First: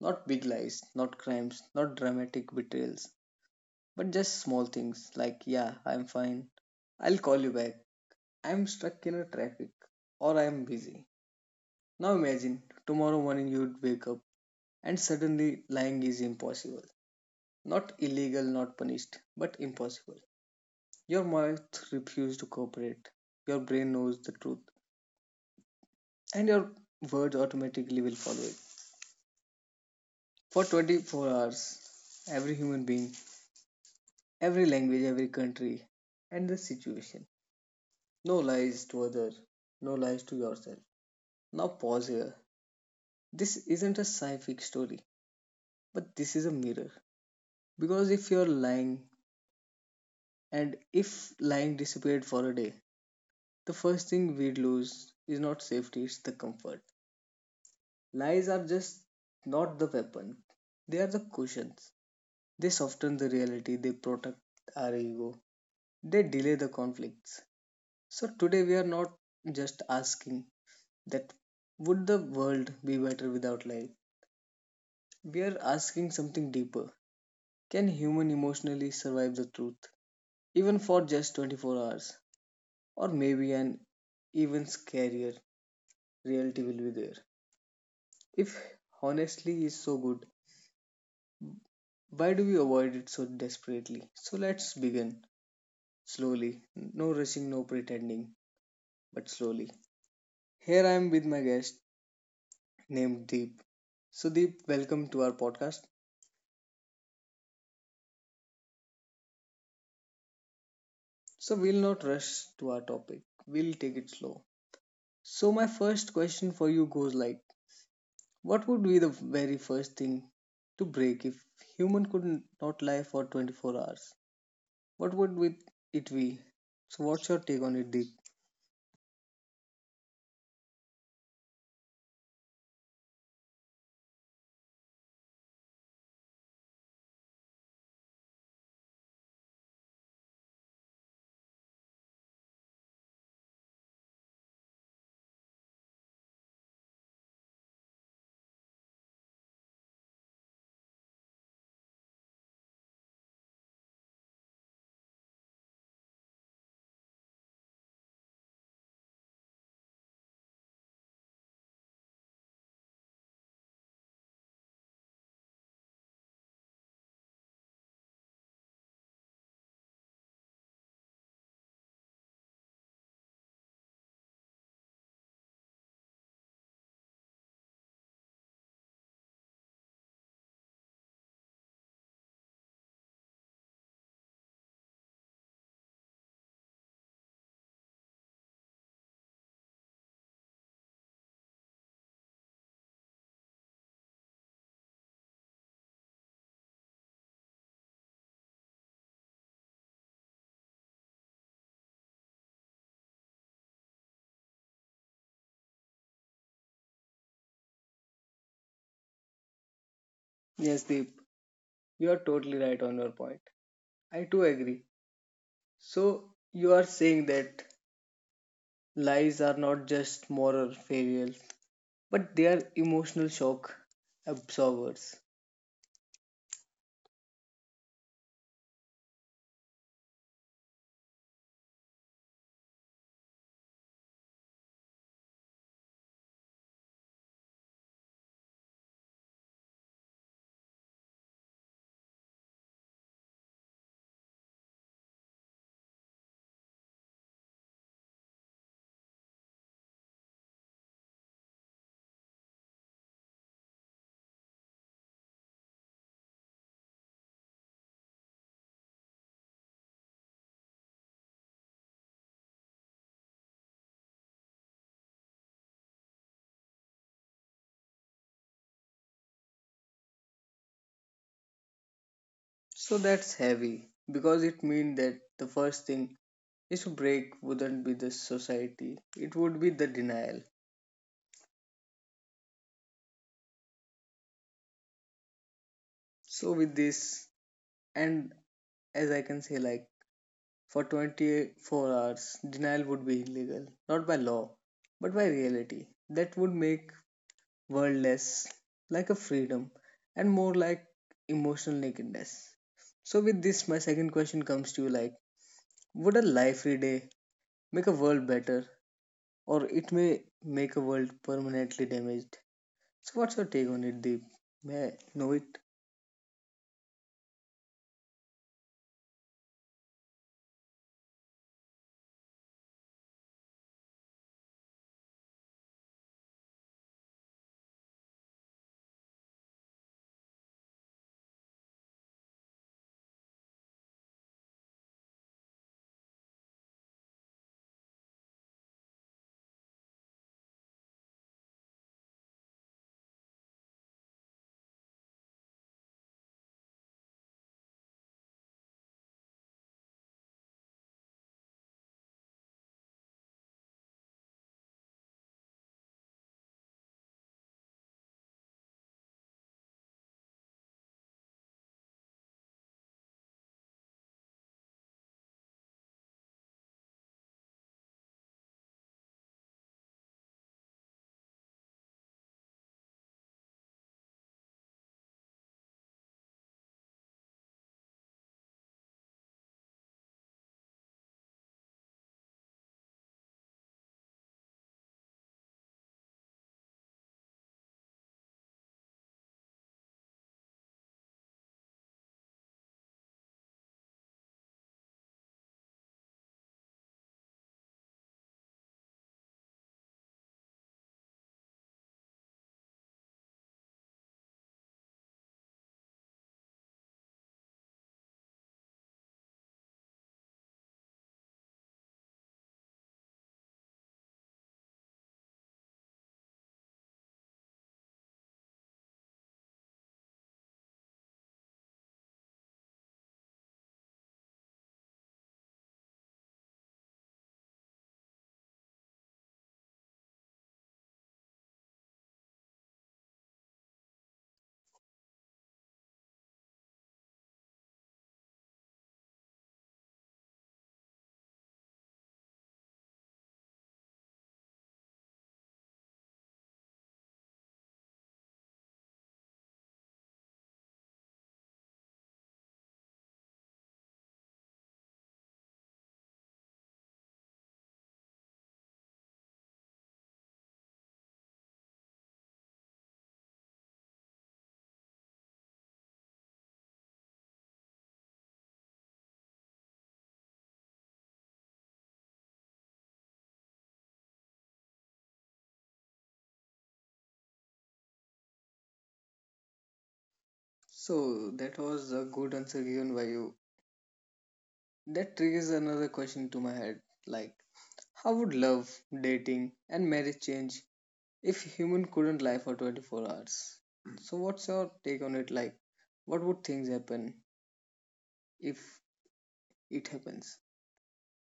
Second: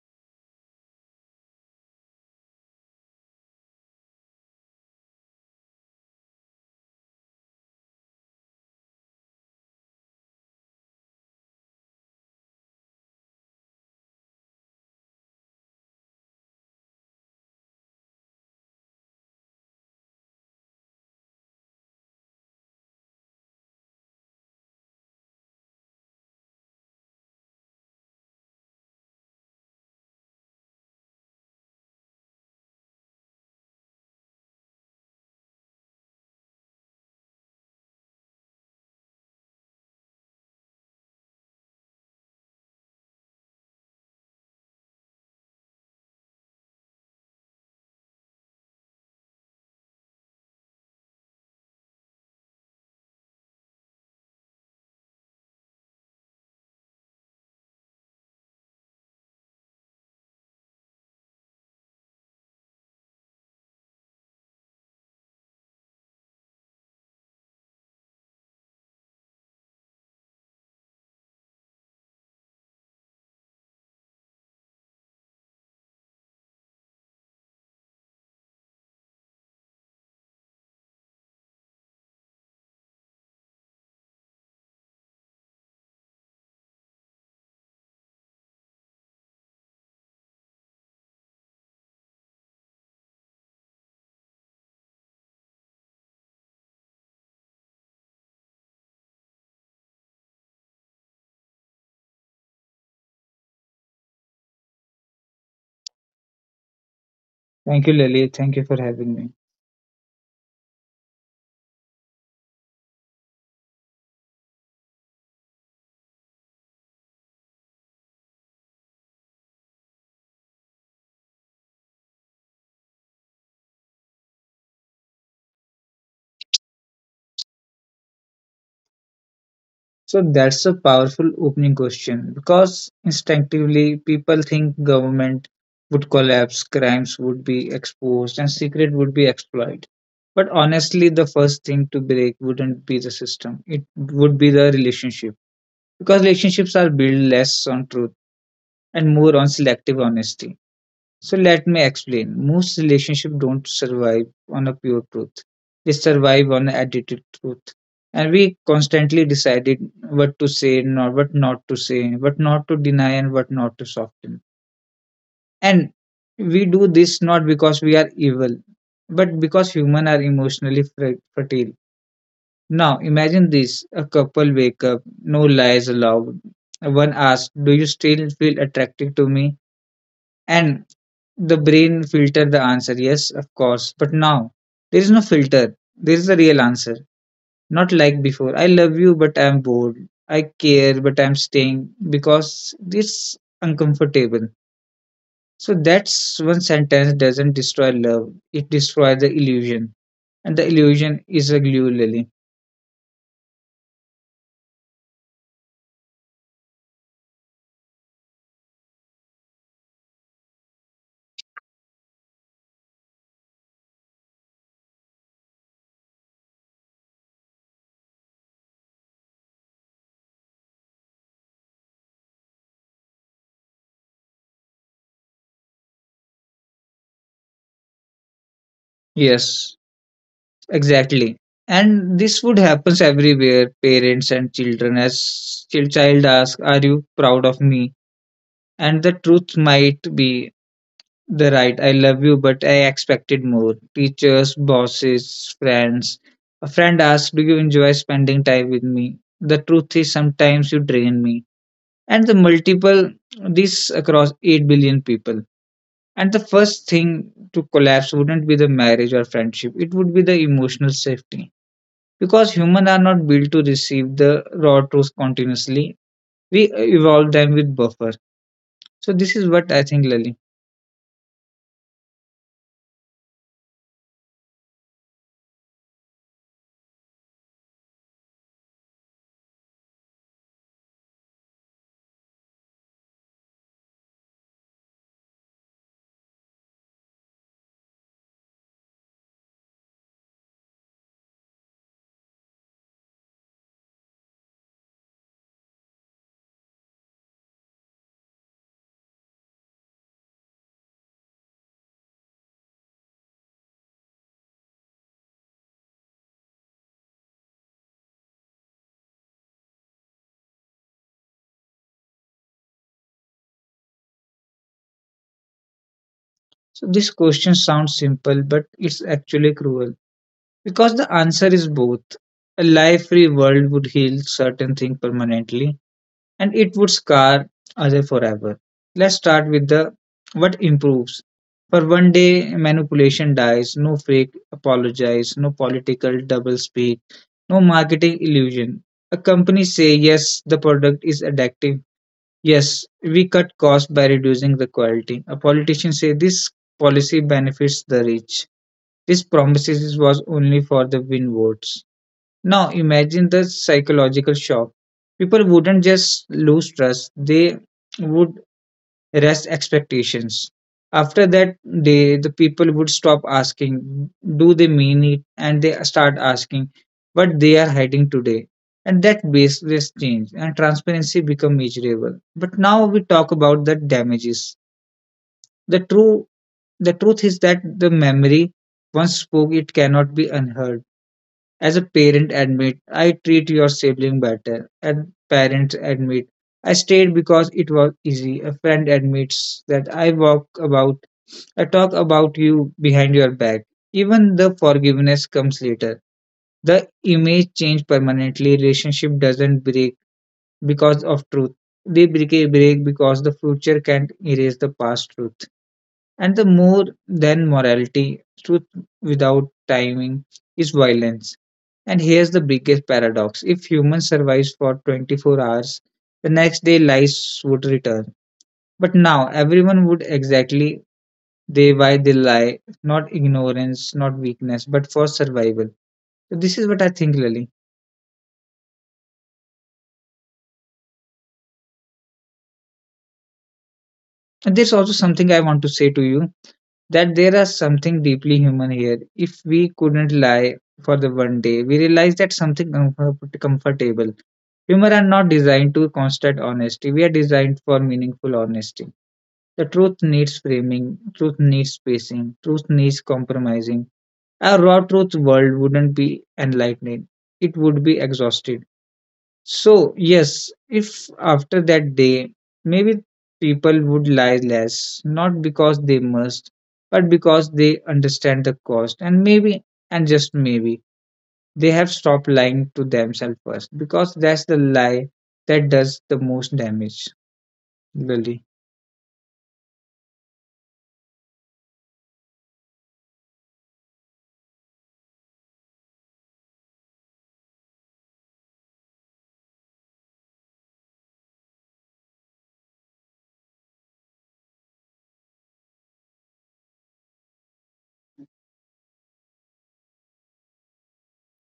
Not big lies, not crimes, not dramatic betrayals, but just small things like, yeah, I'm fine. I'll call you back. I'm stuck in a traffic, or I'm busy. Now imagine tomorrow morning you'd wake up and suddenly, lying is impossible. Not illegal, not punished, but impossible. Your mouth refuses to cooperate. Your brain knows the truth, and your words automatically will follow it. For 24 hours, every human being, every language, every country, and the situation. No lies to others, no lies to yourself. Now, pause here. This isn't a sci fi story, but this is a mirror. Because if you're lying, and if lying disappeared for a day, the first thing we'd lose is not safety, it's the comfort. Lies are just not the weapon, they are the cushions. They soften the reality, they protect our ego, they delay the conflicts. So today we are not just asking that, would the world be better without lies? We are asking something deeper. Can human emotionally survive the truth? Even for just 24 hours? Or maybe an even scarier reality will be there. If honestly is so good, why do we avoid it so desperately? So let's begin slowly. No rushing, no pretending, but slowly. Here I am with my guest named Deep. So, Deep, welcome to our podcast. Thank you, Lily. Thank you for having me. So, we'll not rush to our topic, we'll take it slow. So, my first question for you goes like, what would be the very first thing to break if human could not lie for 24 hours? What would it be? So, what's your take on it, Deep? So that's a powerful opening question because instinctively people think government would collapse, crimes would be exposed, and secret would be exploited. But honestly, the first thing to break wouldn't be the system. It would be the relationship because relationships are built less on truth and more on selective honesty. So let me explain. Most relationships don't survive on a pure truth. They survive on edited truth. And we constantly decided what to say, not what not to say, what not to deny and what not to soften. And we do this not because we are evil, but because humans are emotionally fertile. Now imagine this: a couple wake up, no lies allowed. One asks, do you still feel attracted to me? And the brain filtered the answer, yes of course, but now there is no filter, there is the real answer. Not like before, I love you but I'm bored. I care but I'm staying because it's uncomfortable. So that's one sentence, doesn't destroy love, it destroys the illusion. And the illusion is a glue, Lily. Yes, Deep. You are totally right on your point. I too agree. So, you are saying that lies are not just moral failures, but they are emotional shock absorbers. Yes, exactly. And this would happens everywhere, parents and children. As child ask, are you proud of me? And the truth might be the right, I love you, but I expected more. Teachers, bosses, friends. A friend asked, do you enjoy spending time with me? The truth is, sometimes you drain me. And the multiple, this across 8 billion people. And the first thing to collapse wouldn't be the marriage or friendship, it would be the emotional safety. Because humans are not built to receive the raw truth continuously, we evolve them with buffer. So, this is what I think, Lali. So, that's heavy because it means that the first thing is to break wouldn't be the society, it would be the denial. So, with this, and as I can say, like, for 24 hours, denial would be illegal, not by law, but by reality. That would make world less like a freedom and more like emotional nakedness. So, with this, my second question comes to you like, would a life free day make a world better, or it may make a world permanently damaged? So, what's your take on it, Deep? May I know it? So this question sounds simple, but it's actually cruel because the answer is both. A life-free world would heal certain things permanently, and it would scar other forever. Let's start with the what improves. For one day, manipulation dies. No fake apologize. No political double speak. No marketing illusion. A company say yes, the product is addictive. Yes, we cut costs by reducing the quality. A politician say this policy benefits the rich. This promises was only for the win votes. Now imagine the psychological shock. People wouldn't just lose trust, they would rest expectations. After that day, the people would stop asking, do they mean it? And they start asking, what they are hiding today. And that baseless change and transparency become measurable. But now we talk about the damages. The true the truth is that the memory once spoke it cannot be unheard. As a parent, admit I treat your sibling better. And parents admit I stayed because it was easy. A friend admits that I walk about, I talk about you behind your back. Even the forgiveness comes later. The image change permanently. Relationship doesn't break because of truth. They break because the future can't erase the past truth. And the more than morality, truth without timing is violence. And here's the biggest paradox: if humans survives for 24 hours, the next day lies would return. But now everyone would exactly they why they lie, not ignorance, not weakness, but for survival. So this is what I think, Lily. And there's also something I want to say to you, that there is something deeply human here. If we couldn't lie for the one day, we realize that something comfortable. Humor are not designed to constant honesty. We are designed for meaningful honesty. The truth needs framing, truth needs spacing, truth needs compromising. A raw truth world wouldn't be enlightening. It would be exhausted. So, yes, if after that day, maybe people would lie less, not because they must, but because they understand the cost. And maybe, and just maybe, they have stopped lying to themselves first, because that's the lie that does the most damage, really. So, that was a good answer given by you. That triggers another question to my head like, how would love, dating, and marriage change if human couldn't lie for 24 hours? So what's your take on it? Like, what would things happen if it happens?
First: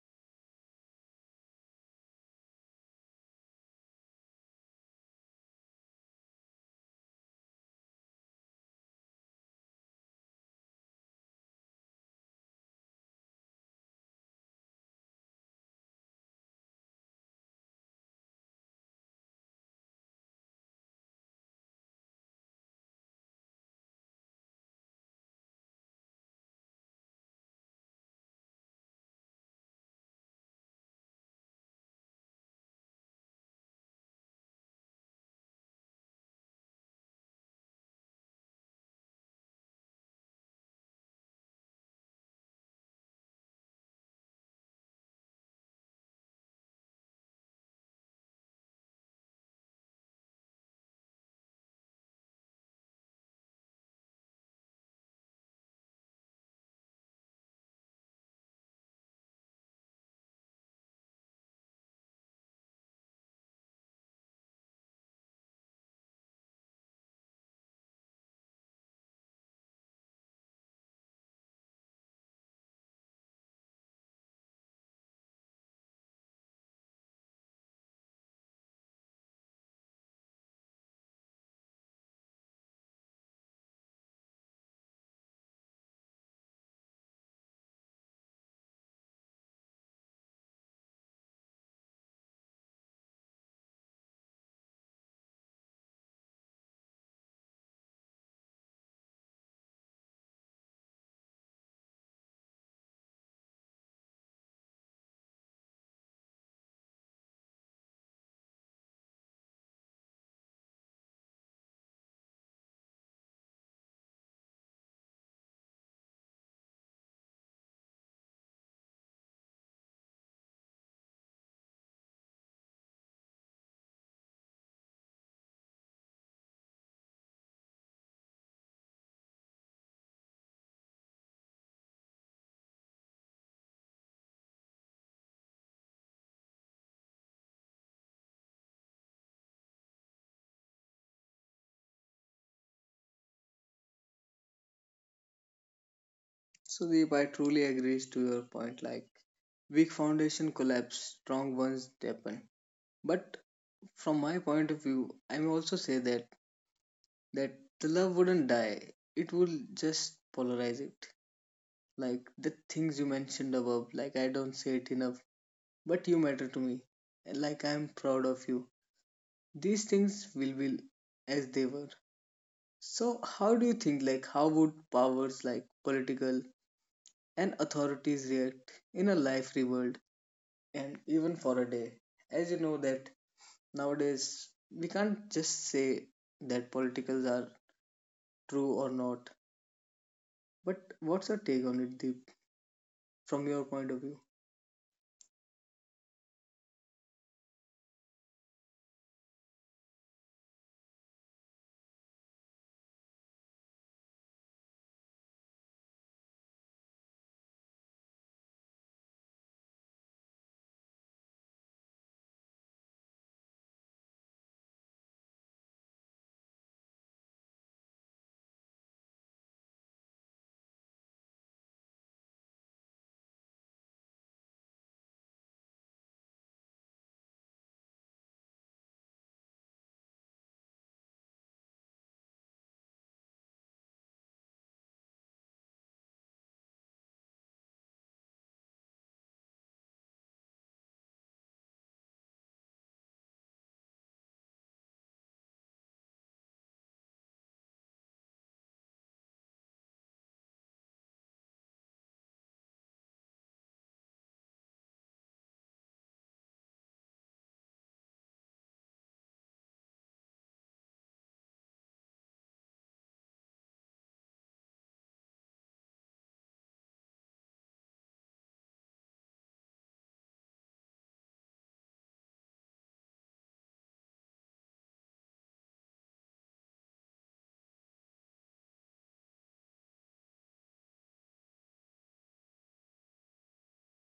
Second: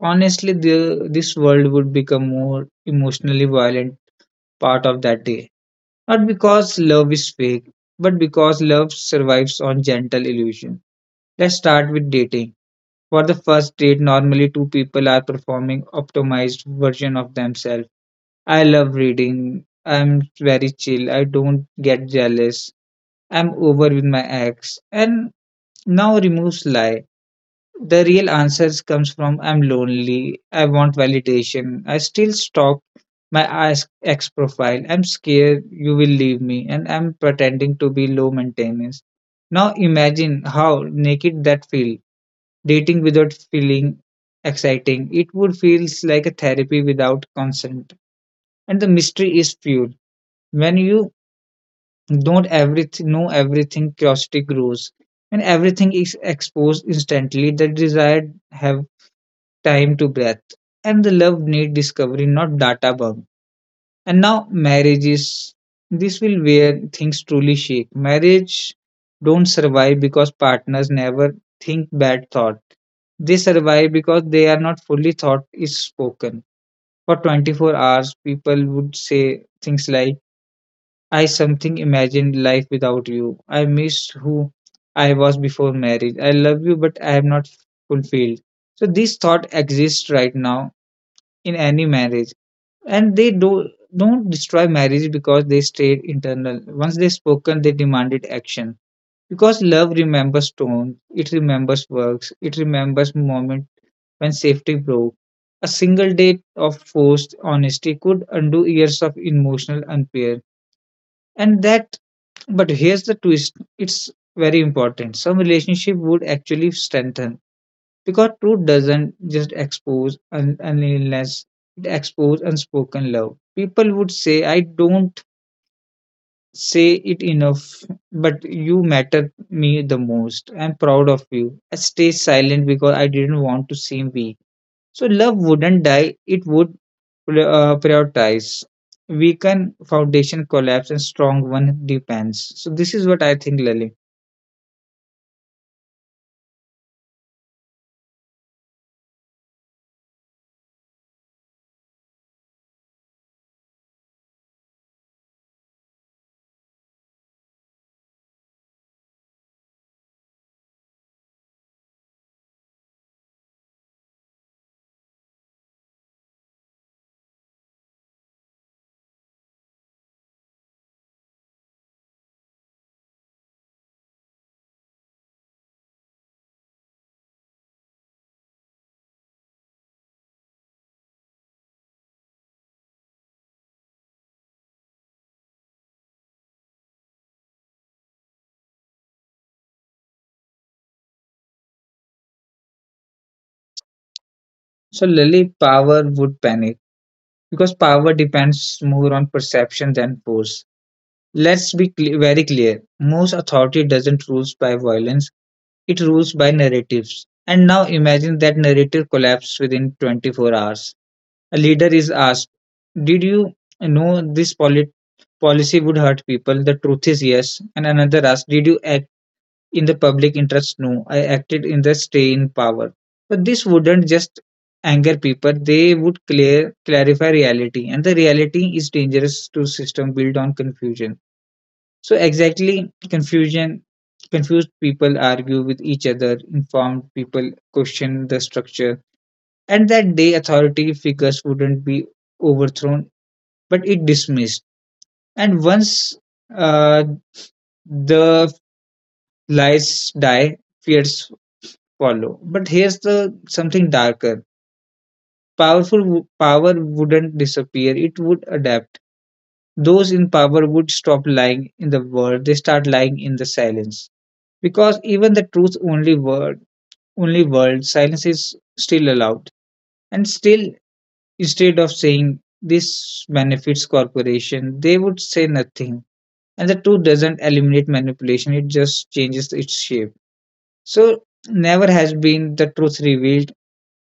Honestly, this world would become more emotionally violent part of that day. Not because love is fake, but because love survives on gentle illusion. Let's start with dating. For the first date, normally two people are performing optimized version of themselves. I love reading. I'm very chill. I don't get jealous. I'm over with my ex. And now removes lie. The real answers comes from I'm lonely, I want validation, I still stalk my ex profile, I'm scared you will leave me, and I'm pretending to be low maintenance. Now imagine how naked that feel. Dating without feeling exciting. It would feels like a therapy without consent. And the mystery is fuel. When you don't everything know everything, curiosity grows. And everything is exposed instantly. The desire have time to breath. And the love need discovery, not data bomb. And now marriages. This will where things truly shake. Marriage don't survive because partners never think bad thought. They survive because they are not fully thought is spoken. For 24 hours, people would say things like, I something imagined life without you. I missed who I was before marriage. I love you, but I am not fulfilled. So this thought exists right now in any marriage, and they do don't destroy marriage because they stayed internal. Once they spoken, they demanded action, because love remembers tone, it remembers works, it remembers moment when safety broke. A single day of forced honesty could undo years of emotional unfair. And that, but here's the twist, it's very important, some relationship would actually strengthen because truth doesn't just expose, unless it exposes unspoken love. People would say, I don't say it enough, but you matter me the most. I'm proud of you. I stay silent because I didn't want to seem weak. So love wouldn't die, it would prioritize. Weaken foundation collapse and strong one depends. So this is what I think, Lily. So Deep, I truly agrees to your point. Like, weak foundation collapse, strong ones deepen. But from my point of view, I may also say that the love wouldn't die. It will just polarize it. Like the things you mentioned above. Like, I don't say it enough, but you matter to me. Like, I'm proud of you. These things will be as they were. So, how do you think, like, how would powers like political and authorities react in a life world and even for a day? As you know, that nowadays we can't just say that politicals are true or not, but what's your take on it, Deep, from your point of view? So Lily, power would panic because power depends more on perception than force. Let's be cle very clear, most authority doesn't rules by violence, it rules by narratives. And now imagine that narrative collapse within 24 hours. A leader is asked, did you know this policy would hurt people? The truth is yes. And another asks, did you in the public interest? No, I acted in the stay in power. But this wouldn't just anger people, they would clear clarify reality, and the reality is dangerous to system built on confusion. So exactly, confusion. Confused people argue with each other, informed people question the structure. And that day authority figures wouldn't be overthrown, but it dismissed. And once uh, the lies die, fears follow. But here's the something darker. Power wouldn't disappear; it would adapt. Those in power would stop lying in the world; they start lying in the silence. Because even the truth only word, only world, silence is still allowed. And still, instead of saying this benefits corporation, they would say nothing. And the truth doesn't eliminate manipulation; it just changes its shape. So never has been the truth revealed,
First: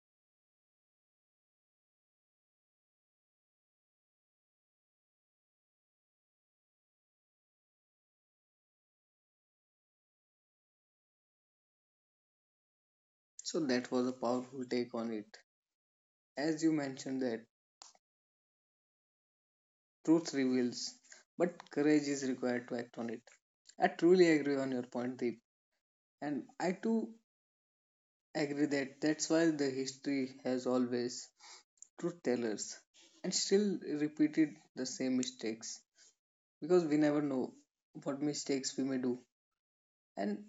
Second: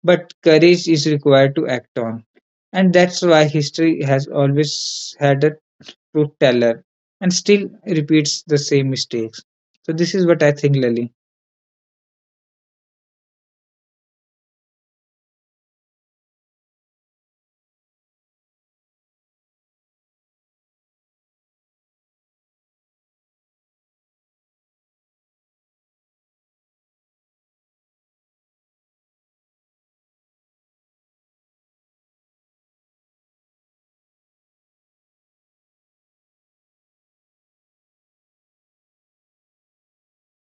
but courage is required to act on. And that's why history has always had a truth teller and still repeats the same mistakes. So, this is what I think, Lali. So, that was a powerful take on it. As you mentioned, that truth reveals, but courage is required to act on it. I truly agree on your point, Deep. And I too agree that that's why the history has always truth tellers and still repeated the same mistakes, because we never know what mistakes we may do, and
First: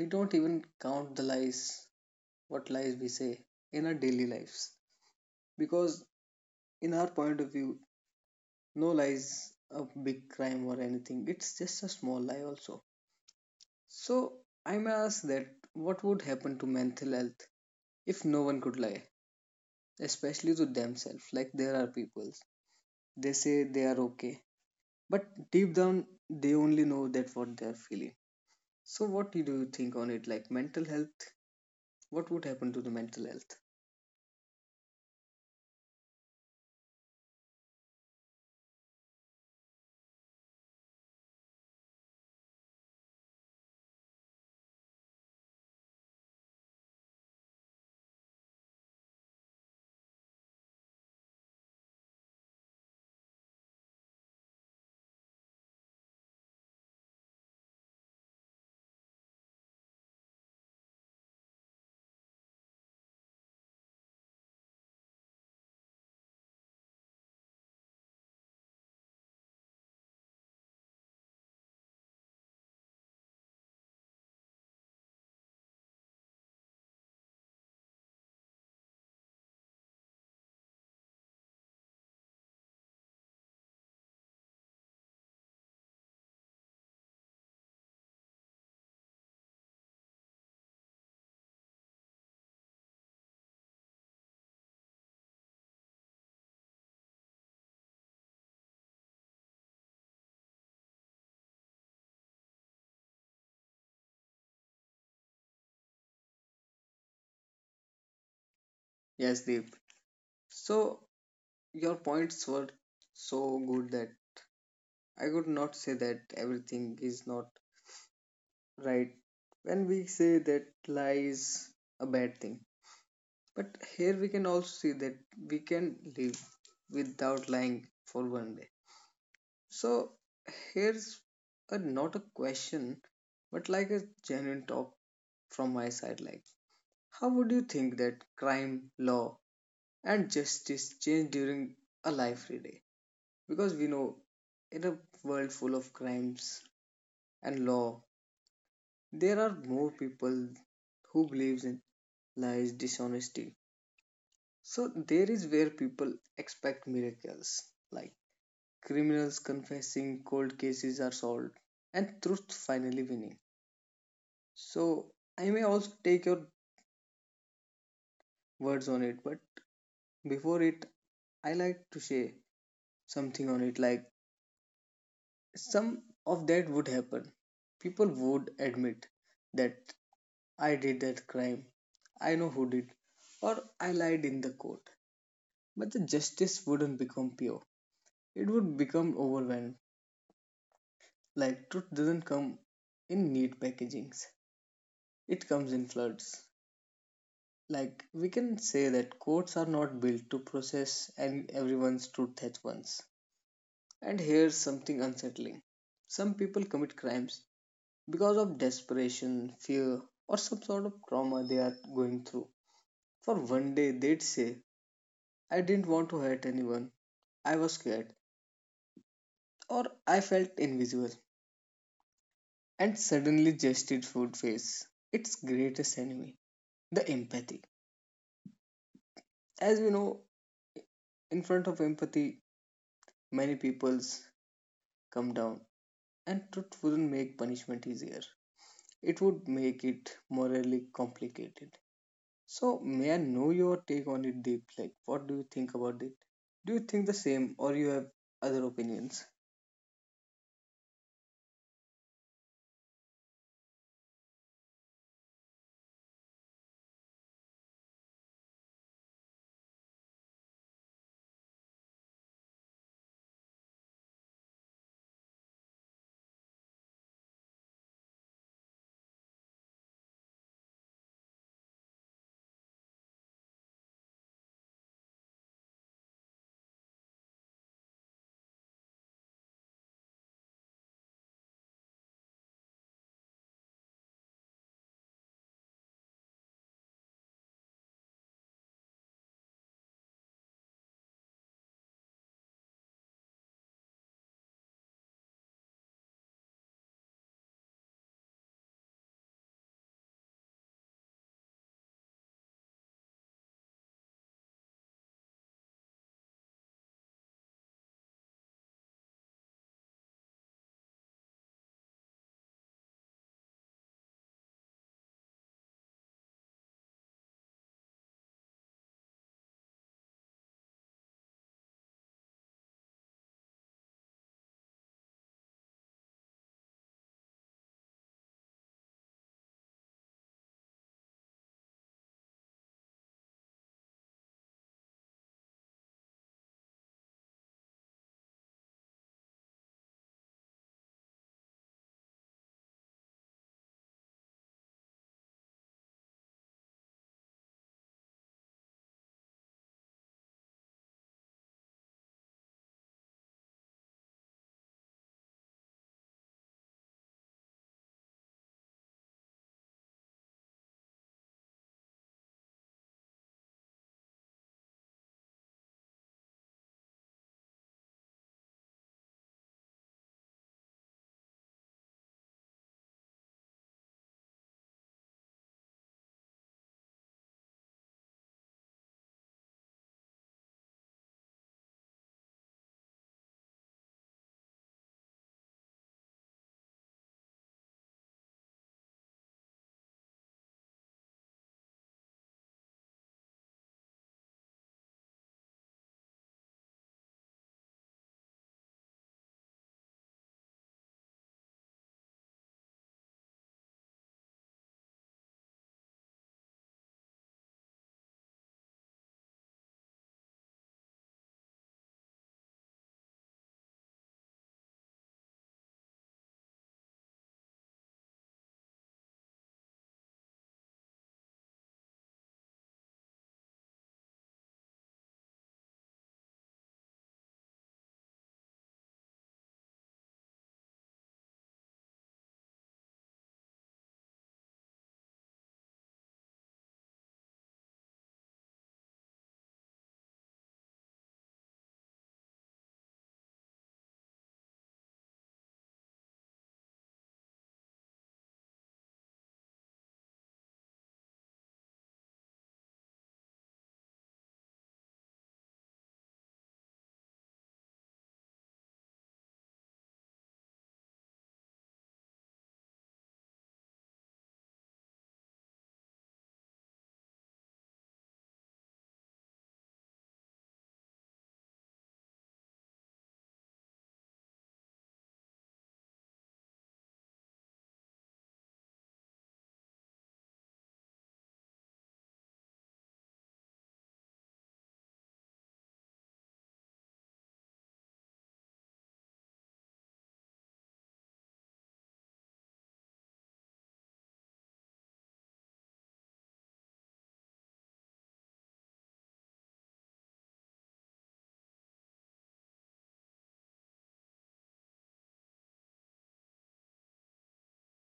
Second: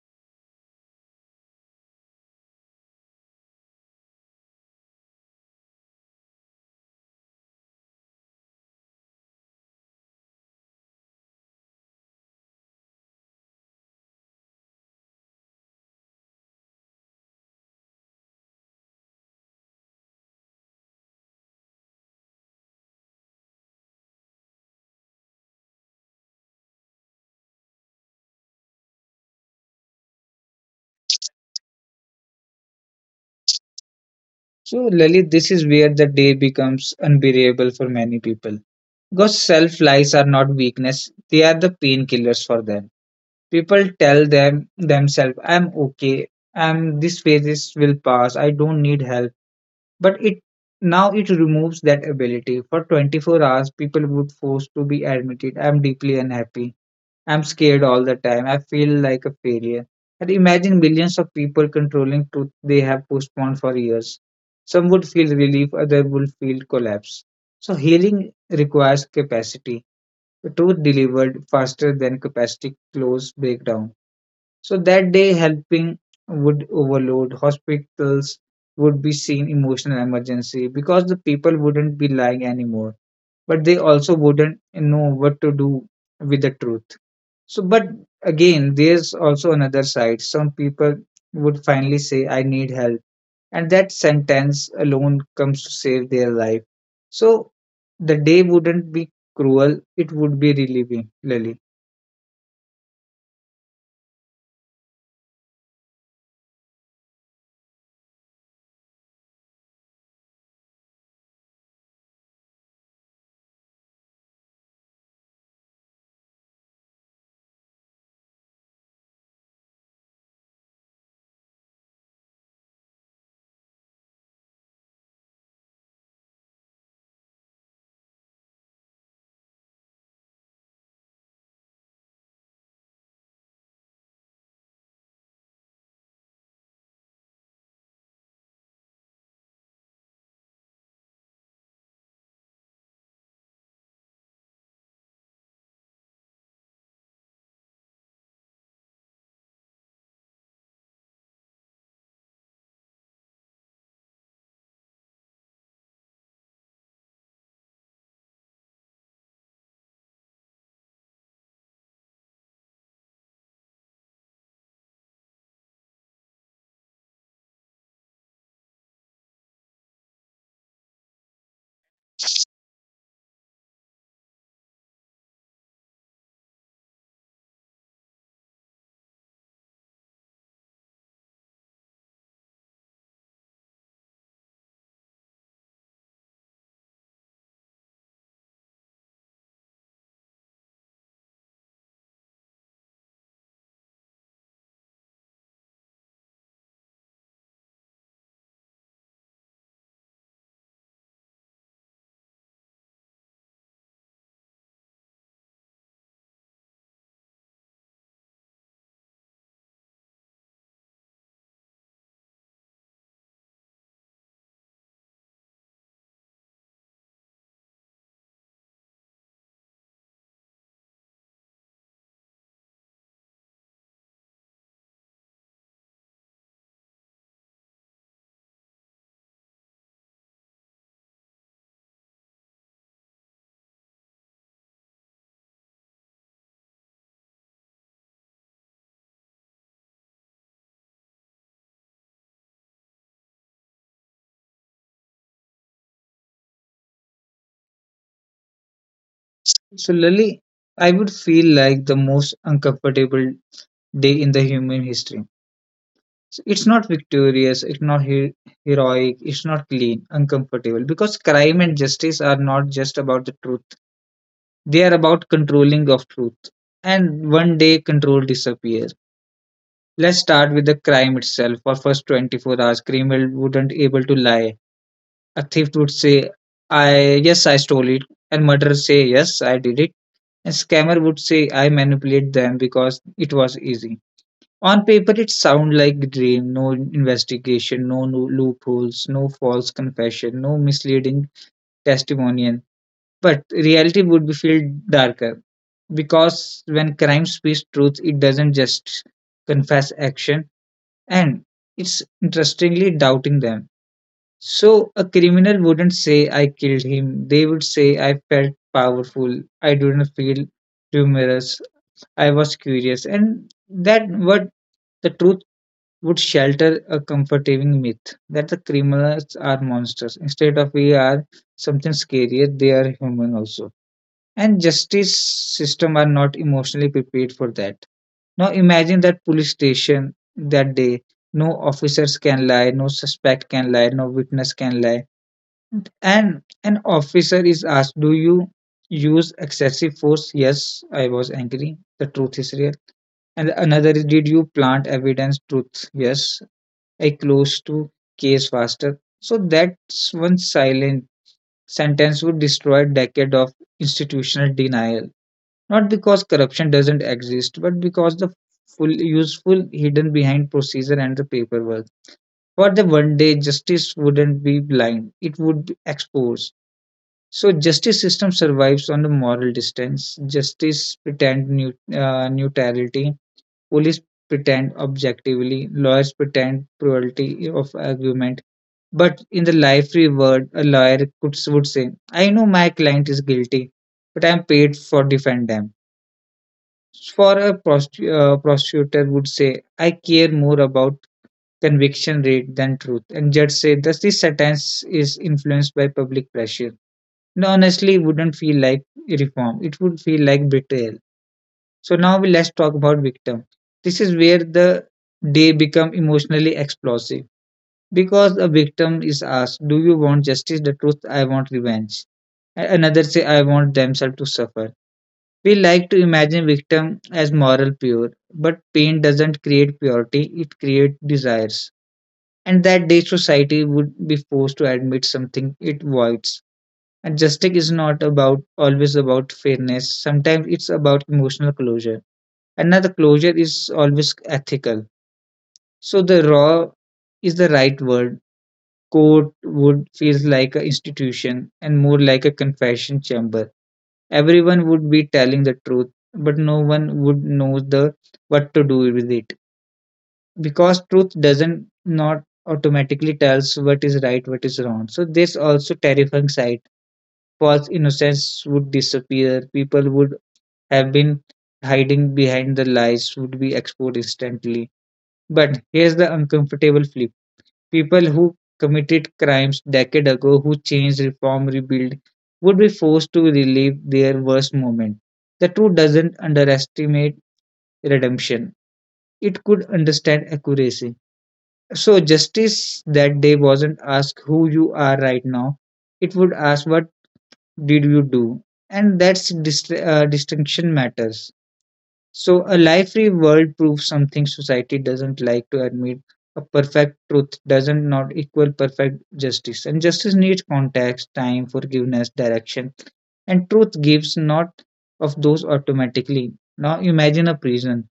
we don't even count the lies what lies we say in our daily lives, because in our point of view, no lies a big crime or anything, it's just a small lie also. So I may ask that, what would happen to mental health if no one could lie, especially to themselves? Like, there are people they say they are okay, but deep down they only know that what they are feeling. So what do you think on it? Like, mental health, what would happen to the mental health? So, Lali, this is where the day becomes unbearable for many people. Because self lies are not weakness, they are the painkillers for them. People tell them themselves, I'm okay, I'm this phases will pass, I don't need help. But it, now it removes that ability. For 24 hours, people would force to be admitted, I'm deeply unhappy, I'm scared all the time, I feel like a failure. And imagine millions of people controlling truth they have postponed for years. Some would feel relief, others would feel collapse. So healing requires capacity. The truth delivered faster than capacity close breakdown. So that day, helping would overload. Hospitals would be seen emotional emergency because the people wouldn't be lying anymore, but they also wouldn't know what to do with the truth. So, but again, there's also another side. Some people would finally say, I need help. And that sentence alone comes to save their life. So the day wouldn't be cruel, it would be relieving, Lily. Yes, Deep. So your points were so good that I could not say that everything is not right when we say that lie is a bad thing. But here we can also see that we can live without lying for one day. So here's a, not a question, but like a genuine talk from my side. Like, how would you think that crime, law, and justice change during a life day? Because we know in a world full of crimes and law, there are more people who believes in lies, dishonesty. So there is where people expect miracles. Like, criminals confessing, cold cases are solved, and truth finally winning. So, I may also take your words on it, but before it, I like to say something on it like, some of that would happen. People would admit that, I did that crime, I know who did, or I lied in the court. But the justice wouldn't become pure, it would become overwhelmed. Like, truth doesn't come in neat packagings, it comes in floods. Like, we can say that courts are not built to process and everyone's truth at once. And here's something unsettling. Some people commit crimes because of desperation, fear, or some sort of trauma they are going through. For one day they'd say, I didn't want to hurt anyone. I was scared, or I felt invisible, and suddenly justice would face its greatest enemy, the empathy. As we know, in front of empathy, many peoples come down. And truth wouldn't make punishment easier, it would make it morally complicated. So, may I know your take on it, Deep? Like, what do you think about it? Do you think the same, or you have other opinions? So, Lily, I would feel like the most uncomfortable day in the human history. So it's not victorious, it's not heroic, it's not clean, uncomfortable. Because crime and justice are not just about the truth, they are about controlling of truth. And one day, control disappears. Let's start with the crime itself. For first 24 hours, criminal wouldn't able to lie. A thief would say, "I yes, I stole it," and murderer say, "Yes, I did it." And scammer would say I manipulate them because it was easy. On paper, it sounds like a dream. No investigation, no loopholes, no false confession, no misleading testimonial. But reality would be filled darker because when crime speaks truth, it doesn't just confess action and it's interestingly doubting them. So a criminal wouldn't say I killed him. They would say, "I felt powerful. I didn't feel humorous. I was curious." And that what the truth would shelter a comforting myth that the criminals are monsters. Instead of we are something scarier, they are human also. And justice system are not emotionally prepared for that. Now imagine that police station that day. No officers can lie, no suspect can lie, no witness can lie and an officer is asked, "Do you use excessive force?" "Yes, I was angry." The truth is real. And another is, "Did you plant evidence?" Truth. "Yes, I closed to case faster." So that's one silent sentence would destroy a decade of institutional denial. Not because corruption doesn't exist, but because the full useful hidden behind procedure and the paperwork. For the one day, justice wouldn't be blind, it would be exposed. So justice system survives on the moral distance. Justice pretend new, neutrality. Police pretend objectively. Lawyers pretend cruelty of argument. But in the life reward, a lawyer could would say, "I know my client is guilty, but I am paid for defend them." For a prosecutor would say, "I care more about conviction rate than truth," and judge say, "Thus, this sentence is influenced by public pressure." It honestly wouldn't feel like reform. It would feel like betrayal. So now we let's talk about victim. This is where the day become emotionally explosive because a victim is asked, "Do you want justice?" The truth, "I want revenge." Another say, "I want themselves to suffer." We like to imagine victim as moral pure, but pain doesn't create purity; it creates desires. And that day, society would be forced to admit something it voids and justice is not about always about fairness. Sometimes it's about emotional closure. Another closure is always ethical. So the raw is the right word. Court would feel like an institution and more like a confession chamber. Everyone would be telling the truth, but no one would know the what to do with it because truth doesn't not automatically tells what is right, what is wrong. So this also terrifying side false innocence would disappear. People would have been hiding behind the lies would be exposed instantly. But here's the uncomfortable flip. People who committed crimes decade ago, who changed, reform, rebuild, would be forced to relive their worst moment. The truth doesn't underestimate redemption. It could understand accuracy. So justice that day wasn't ask who you are right now. It would ask what did you do? And that's distinction matters. So a life-free world proves something society doesn't like to admit. A perfect truth doesn't not equal perfect justice, and justice needs context, time, forgiveness, direction, and truth gives not of those automatically. Now imagine a prison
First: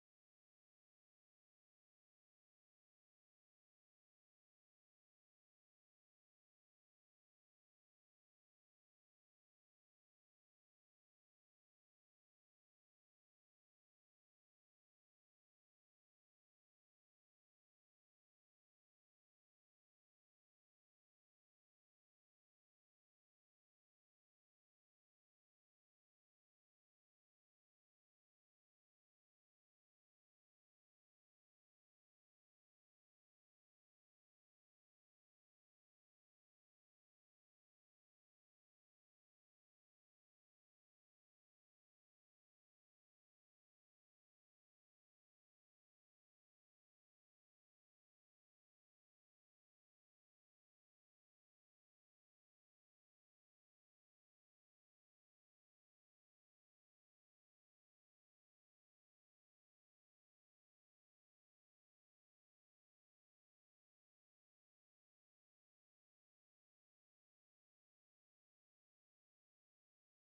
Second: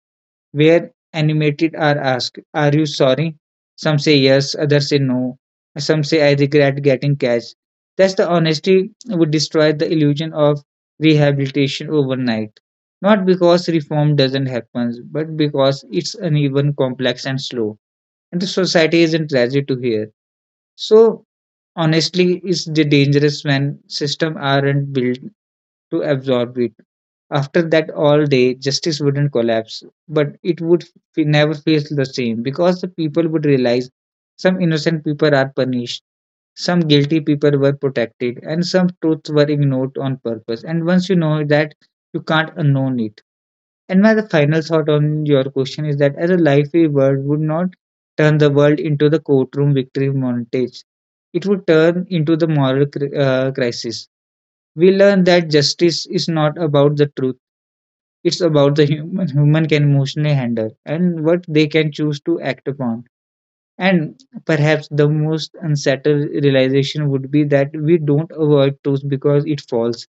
where animated are asked, "Are you sorry?" Some say yes, others say no. Some say, "I regret getting cash." That's the honesty would destroy the illusion of rehabilitation overnight. Not because reform doesn't happen, but because it's uneven, complex, and slow. And the society isn't ready to hear. So honestly, it's the dangerous when systems aren't built to absorb it. After that all day, justice wouldn't collapse, but it would never feel the same because the people would realize some innocent people are punished, some guilty people were protected, and some truths were ignored on purpose. And once you know that, you can't unknown it. And my the final thought on your question is that as a life reward would not turn the world into the courtroom victory montage. It would turn into the moral crisis. We learn that justice is not about the truth. It's about the human can emotionally handle and what they can choose to act upon. And perhaps the most unsettled realization would be that we don't avoid truth because it falls.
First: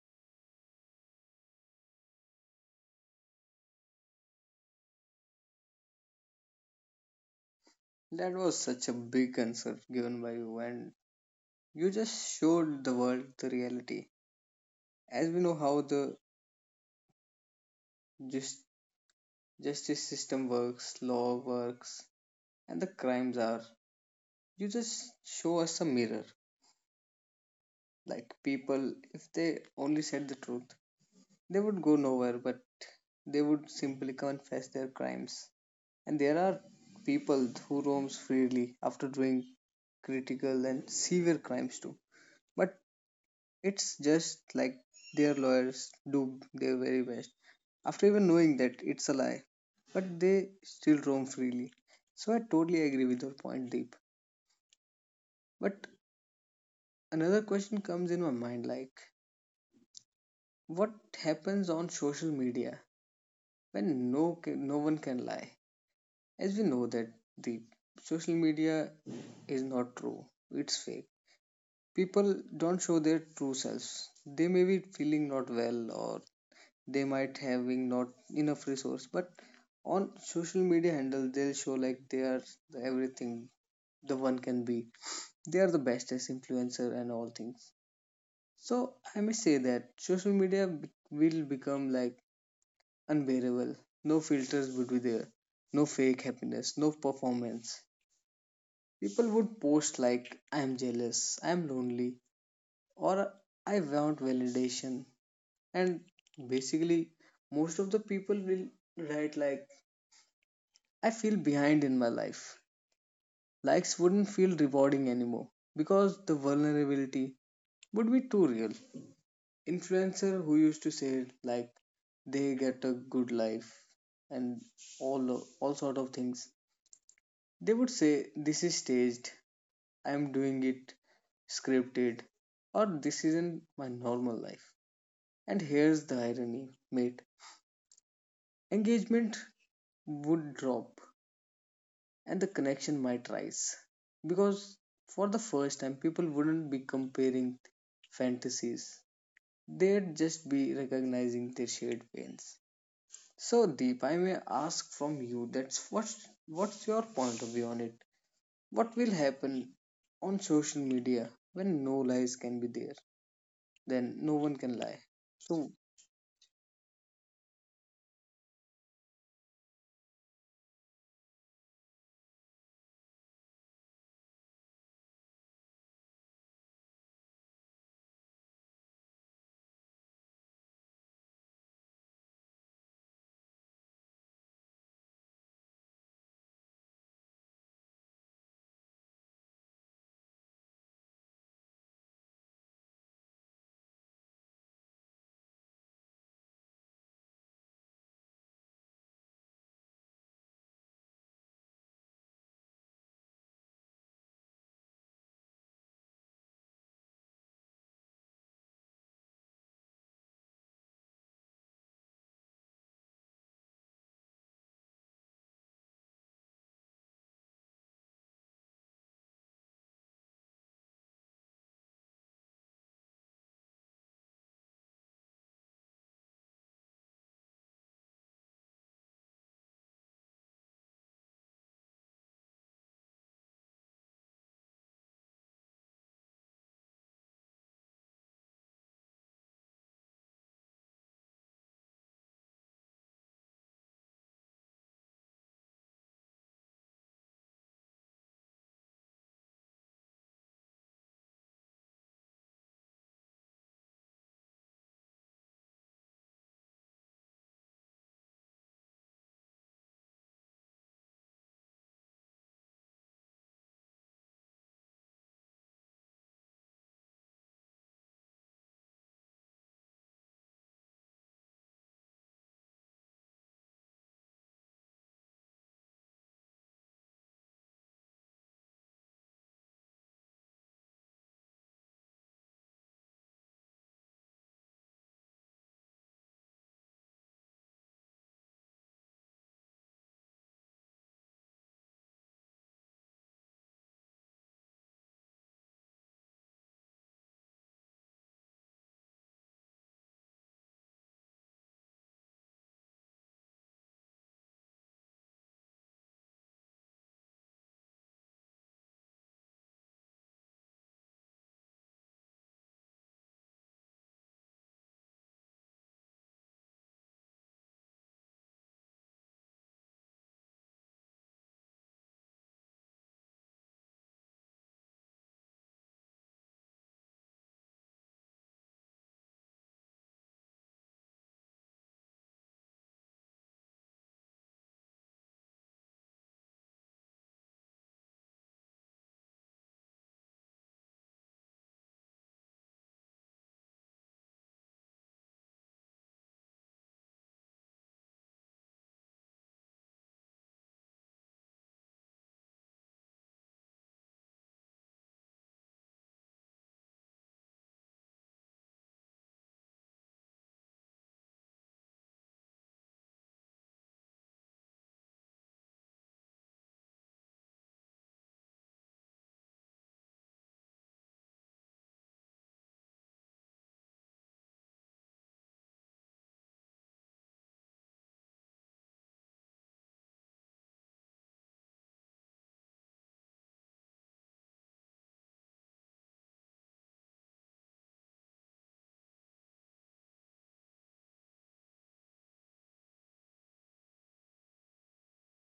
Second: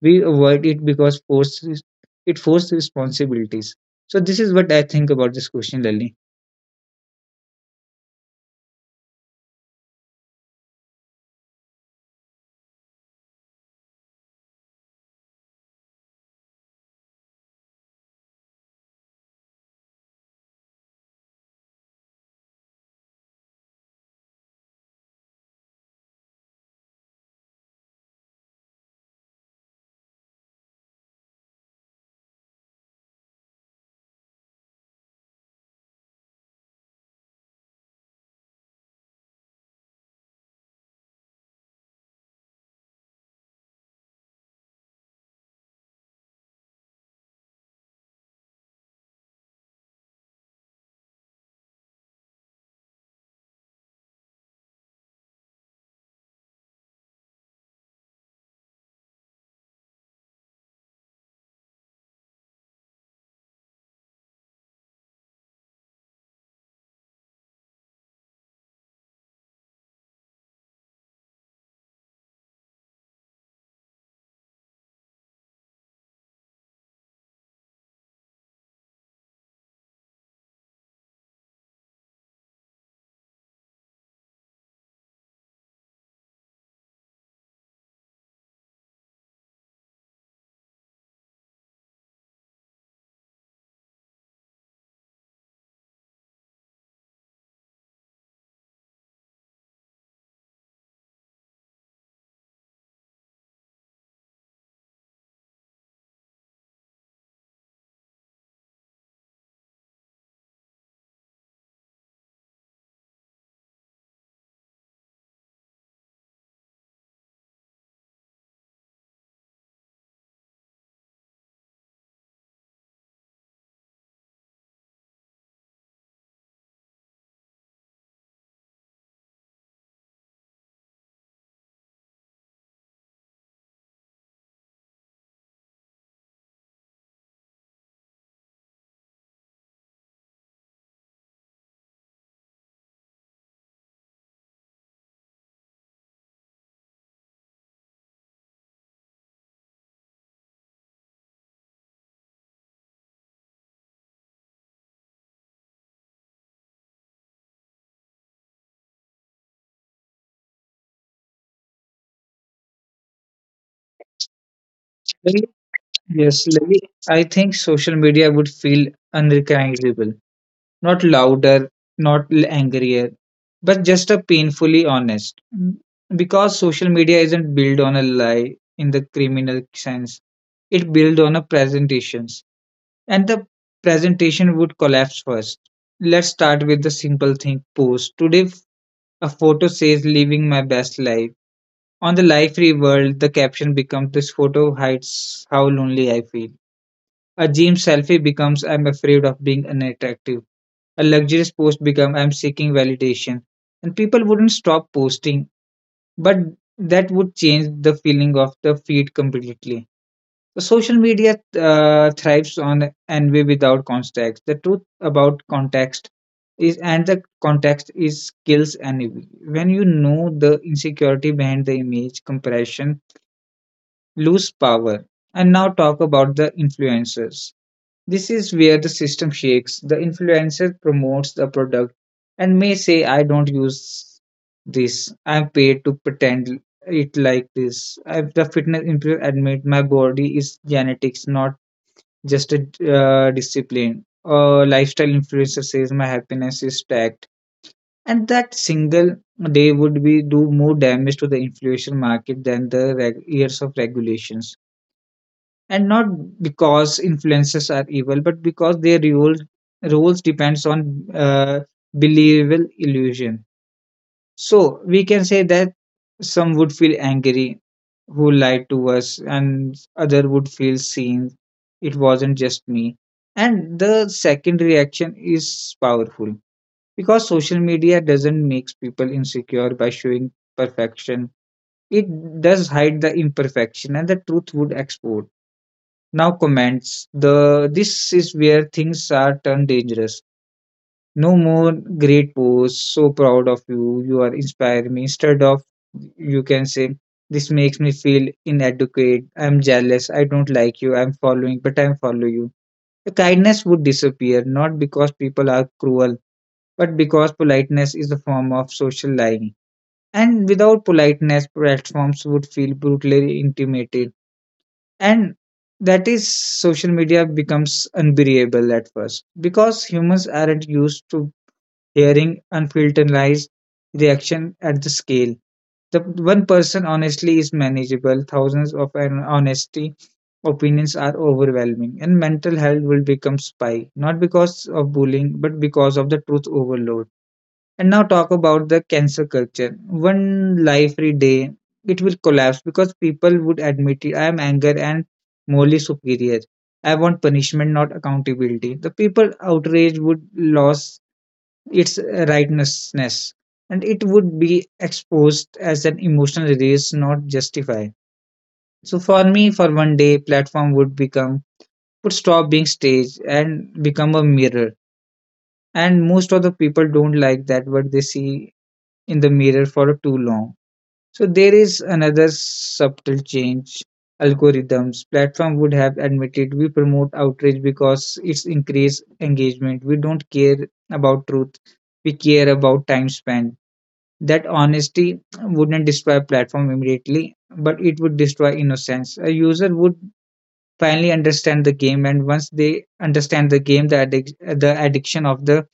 We avoid it because force it forces responsibilities. So this is what I think about this question, Lali. That was such a big answer given by you, and you just showed the world the reality. As we know how the just, justice system works, law works, and the crimes are, you just show us a mirror. Like, people, if they only said the truth, they would go nowhere, but they would simply confess their crimes. And there are people who roams freely after doing critical and severe crimes too. But it's just like their lawyers do their very best after even knowing that it's a lie, but they still roam freely. So I totally agree with your point, Deep. But another question comes in my mind like, what happens on social media when no one can lie? As we know that the social media is not true, it's fake. People don't show their true selves. They may be feeling not well, or they might having not enough resource, but on social media handle they'll show like they are the everything the one can be, they are the bestest influencer and all things. So I may say that will become like unbearable. No filters would be there, no fake happiness, no performance. People would post like, I'm jealous, I'm lonely, or I want validation. And basically, most of the people will write like, I feel behind in my life. Likes wouldn't feel rewarding anymore because the vulnerability would be too real. Influencer who used to say like they get a good life and all sort of things, they would say this is staged, I'm doing it scripted, or this isn't my normal life. And here's the irony, mate. Engagement would drop and the connection might rise. Because for the first time, people wouldn't be comparing fantasies, they'd just be recognizing their shared pains. So, Deep, I may ask from you that's what's your point of view on it? What will happen on social media when no lies can be there, then no one can lie? Lali, So yes, Lali. I think social media would feel unrecognizable. Not louder, not angrier, but just a painfully honest. Mm. Because social media isn't built on a lie in the criminal sense, it built on a presentations. And the presentation would collapse first. Let's start with the simple thing post. Today, a photo says living my best life. On the live free world, the caption becomes this photo hides how lonely I feel. A gym selfie becomes I'm afraid of being unattractive, a luxurious post become I'm seeking validation. And people wouldn't stop posting, but that would change the feeling of the feed completely. So social media thrives on envy without context. The truth about context is and the context is kills envy. When you know the insecurity behind the image comparison lose power. And now talk about the influencers. This is where the system shakes. The influencer promotes the product and may say, "I don't use this. I'm paid to pretend it like this." If the fitness influencer admit my body is genetics, not just a discipline. A lifestyle influencer says my happiness is tagged. And that single day would be do more damage to the influencer market than the years of regulations, and not because influences are evil but because their rules depends on believable illusion. So we can say that some would feel angry who lied to us and other would feel seen, it wasn't just me. And the second reaction is powerful because social media doesn't make people insecure by showing perfection, it does hide the imperfection and the truth would expose. Now comments. The This is where things are turned dangerous. No more great posts. So proud of you. You are inspiring me. Instead of you can say, "This makes me feel inadequate. I'm jealous. I don't like you. I'm following, but I'm follow you." The kindness would disappear not because people are cruel, but because politeness is a form of social lying. And without politeness, platforms would feel brutally intimate. And that is social media becomes unbearable at first because humans aren't used to hearing unfiltered lies reaction at the scale. The one person honestly is manageable, thousands of an honesty opinions are overwhelming, and mental health will become spike not because of bullying but because of the truth overload. And now talk about the cancel culture. One life free day, it will collapse because people would admit it. I am anger and morally superior. I want punishment, not accountability. The people outrage would lose its rightnessness, and it would be exposed as an emotional release, not justified. So for me, for one day, platform would become would stop being stage and become a mirror. And most of the people don't like that, but they see in the mirror for too long. So there is another subtle change algorithms platform would have admitted we promote outrage because it's increased engagement, we don't care about truth, we care about time spent. That honesty wouldn't destroy platform immediately but it would destroy innocence. A user would finally understand the game and once they understand the game, the addiction of the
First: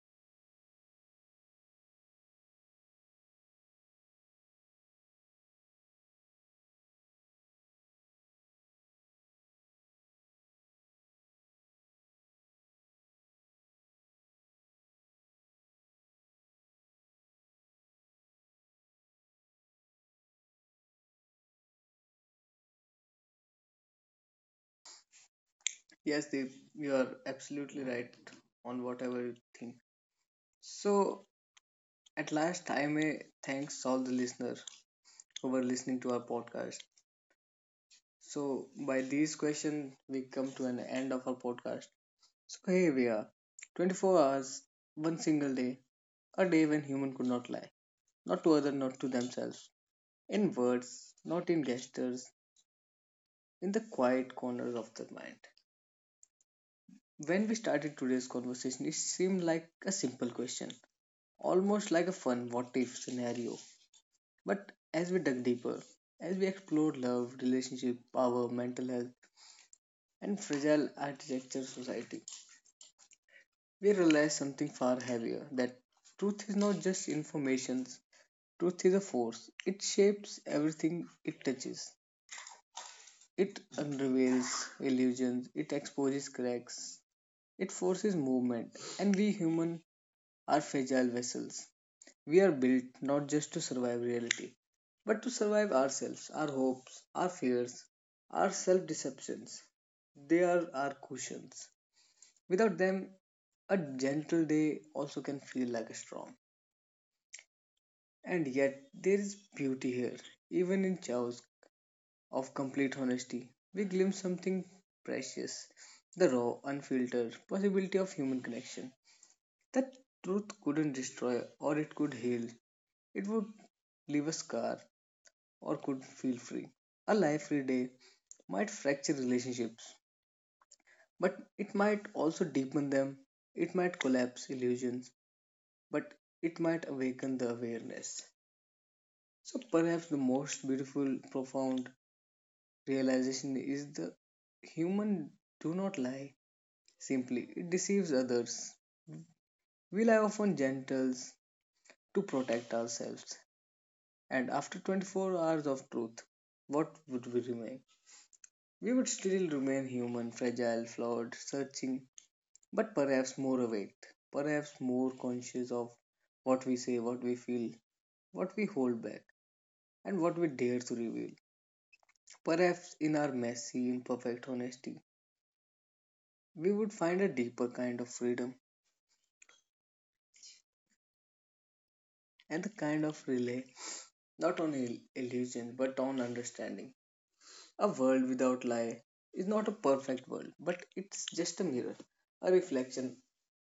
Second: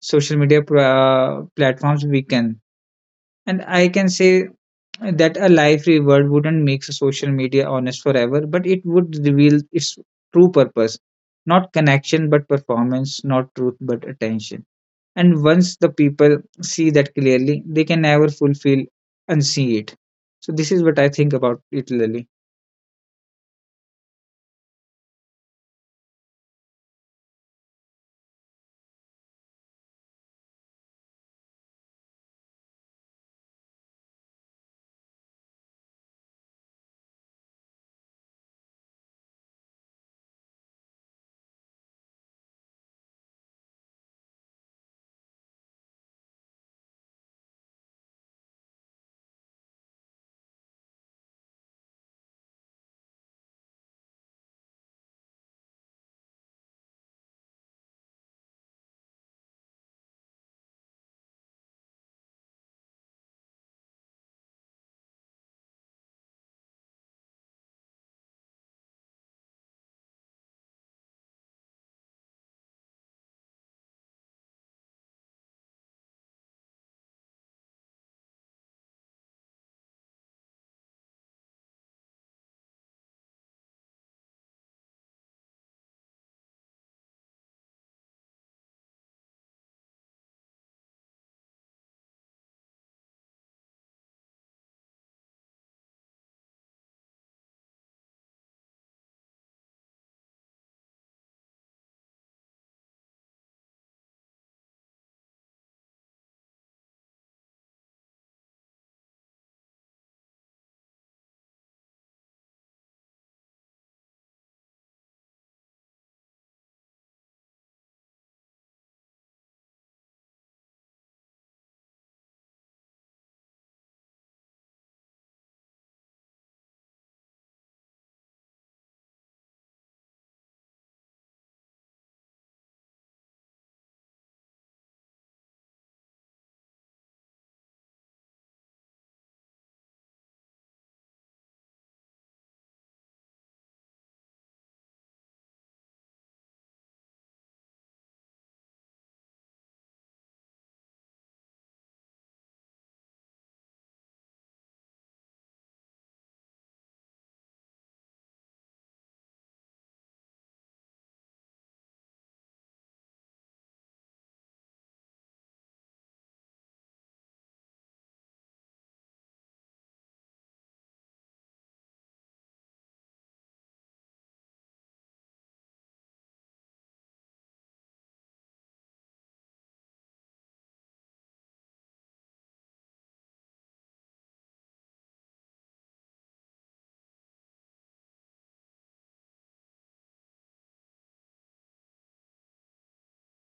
social media platforms weaken. And I can say that a life reward wouldn't make social media honest forever, but it would reveal its true purpose, not connection but performance, not truth but attention. And once the people see that clearly, they can never fulfill and see it. So, this is what I think about it, Lily. yes, they you are absolutely right on whatever you think. So at last, I may thanks all the listeners who were listening to our podcast. So by these questions, we come to an end of our podcast. So here we are, 24 hours, one single day, a day when human could not lie, not to other, not to themselves, in words, not in gestures, in the quiet corners of the mind. When we started today's conversation, it seemed like a simple question, almost like a fun what if scenario. But as we dug deeper, as we explored love, relationship, power, mental health, and fragile architecture society, we realized something far heavier that truth is not just information, truth is a force. It shapes everything it touches, it unravels illusions, it exposes cracks, it forces movement, and we human are fragile vessels. We are built not just to survive reality, but to survive ourselves, our hopes, our fears, our self deceptions. They are our cushions. Without them, a gentle day also can feel like a storm. And yet, there is beauty here. Even in chaos of complete honesty, we glimpse something precious, the raw, unfiltered possibility of human connection. That truth couldn't destroy or it could heal, it would leave a scar, or could feel free. A life free day might fracture relationships, but it might also deepen them. It might collapse illusions, but it might awaken the awareness. So perhaps the most beautiful, profound realization is the human do not lie simply, it deceives others. We lie often gentles to protect ourselves. And after 24 hours of truth, what would we remain? We would still remain human, fragile, flawed, searching, but perhaps more awake, perhaps more conscious of what we say, what we feel, what we hold back, and what we dare to reveal. Perhaps in our messy, imperfect honesty, we would find a deeper kind of freedom, and the kind of relay not on illusion but on understanding. A world without lie is not a perfect world, but it's just a mirror, a reflection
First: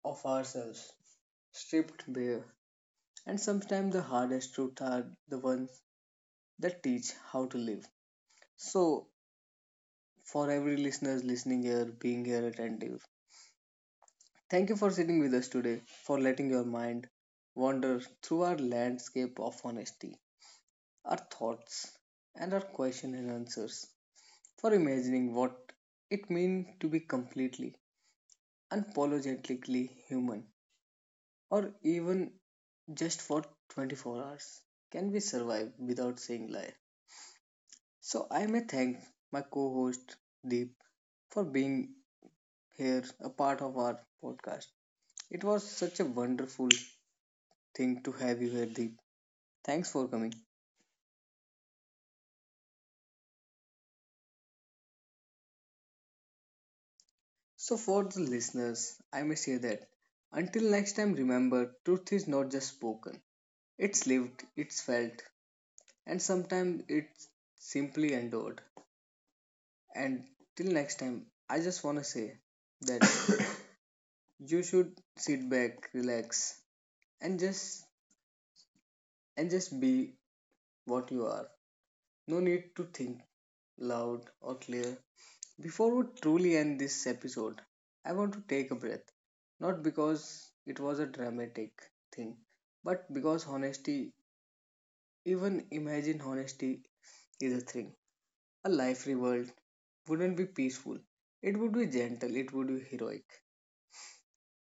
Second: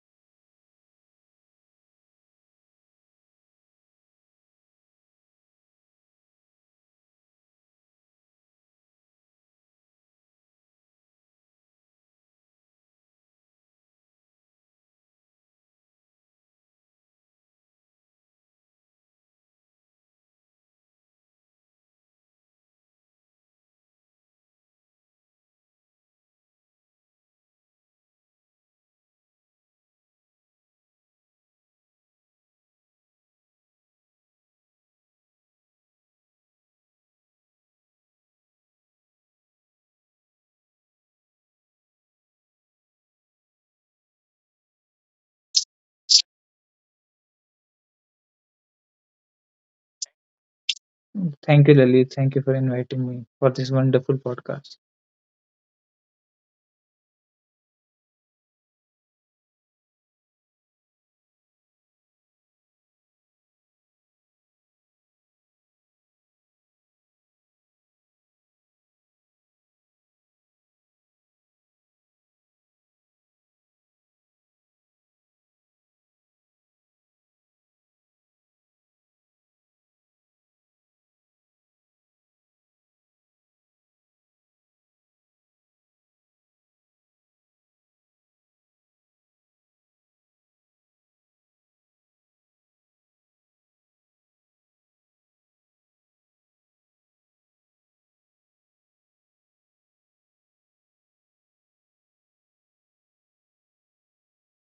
of ourselves, stripped bare. And sometimes the hardest truths are the ones that teach how to live. So, for every listeners listening here, being here attentive, thank you for sitting with us today, for letting your mind wander through our landscape of honesty, our thoughts, and our question and answers, for imagining what it means to be completely, unapologetically human, or even just for 24 hours. Can we survive without saying lie? So I may thank my co-host Deep for being here a part of our podcast. It was such a wonderful thing to have you here, Deep. Thanks for coming. Thank you, Lily. Thank you for inviting me for this wonderful podcast. So for the listeners, I may say that until next time remember truth is not just spoken. It's lived, it's felt, and sometimes it's simply endured. And till next time, I just wanna say that you should sit back, relax, and just and just be what you are. No need to think loud or clear. Before we truly end this episode, I want to take a breath. Not because it was a dramatic thing, but because honesty, even imagine honesty, is a thing. A life revolt wouldn't be peaceful. It would be gentle, it would be heroic.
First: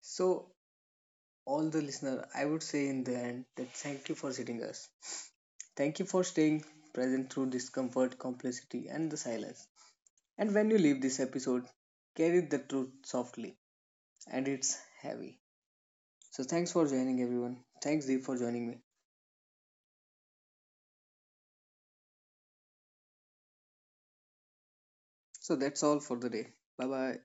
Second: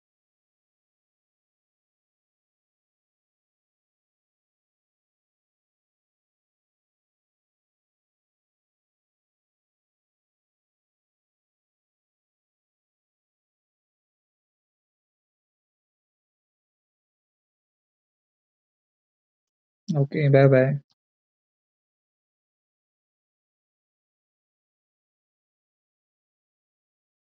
So, all the listener, I would say in the end that, thank you for sitting us. Thank you for staying present through discomfort, complexity, and the silence. And when you leave this episode, carry the truth softly and it's heavy. So, thanks for joining everyone. Thanks, Deep, for joining me. Okay, bye bye. So, that's all for the day. Bye bye.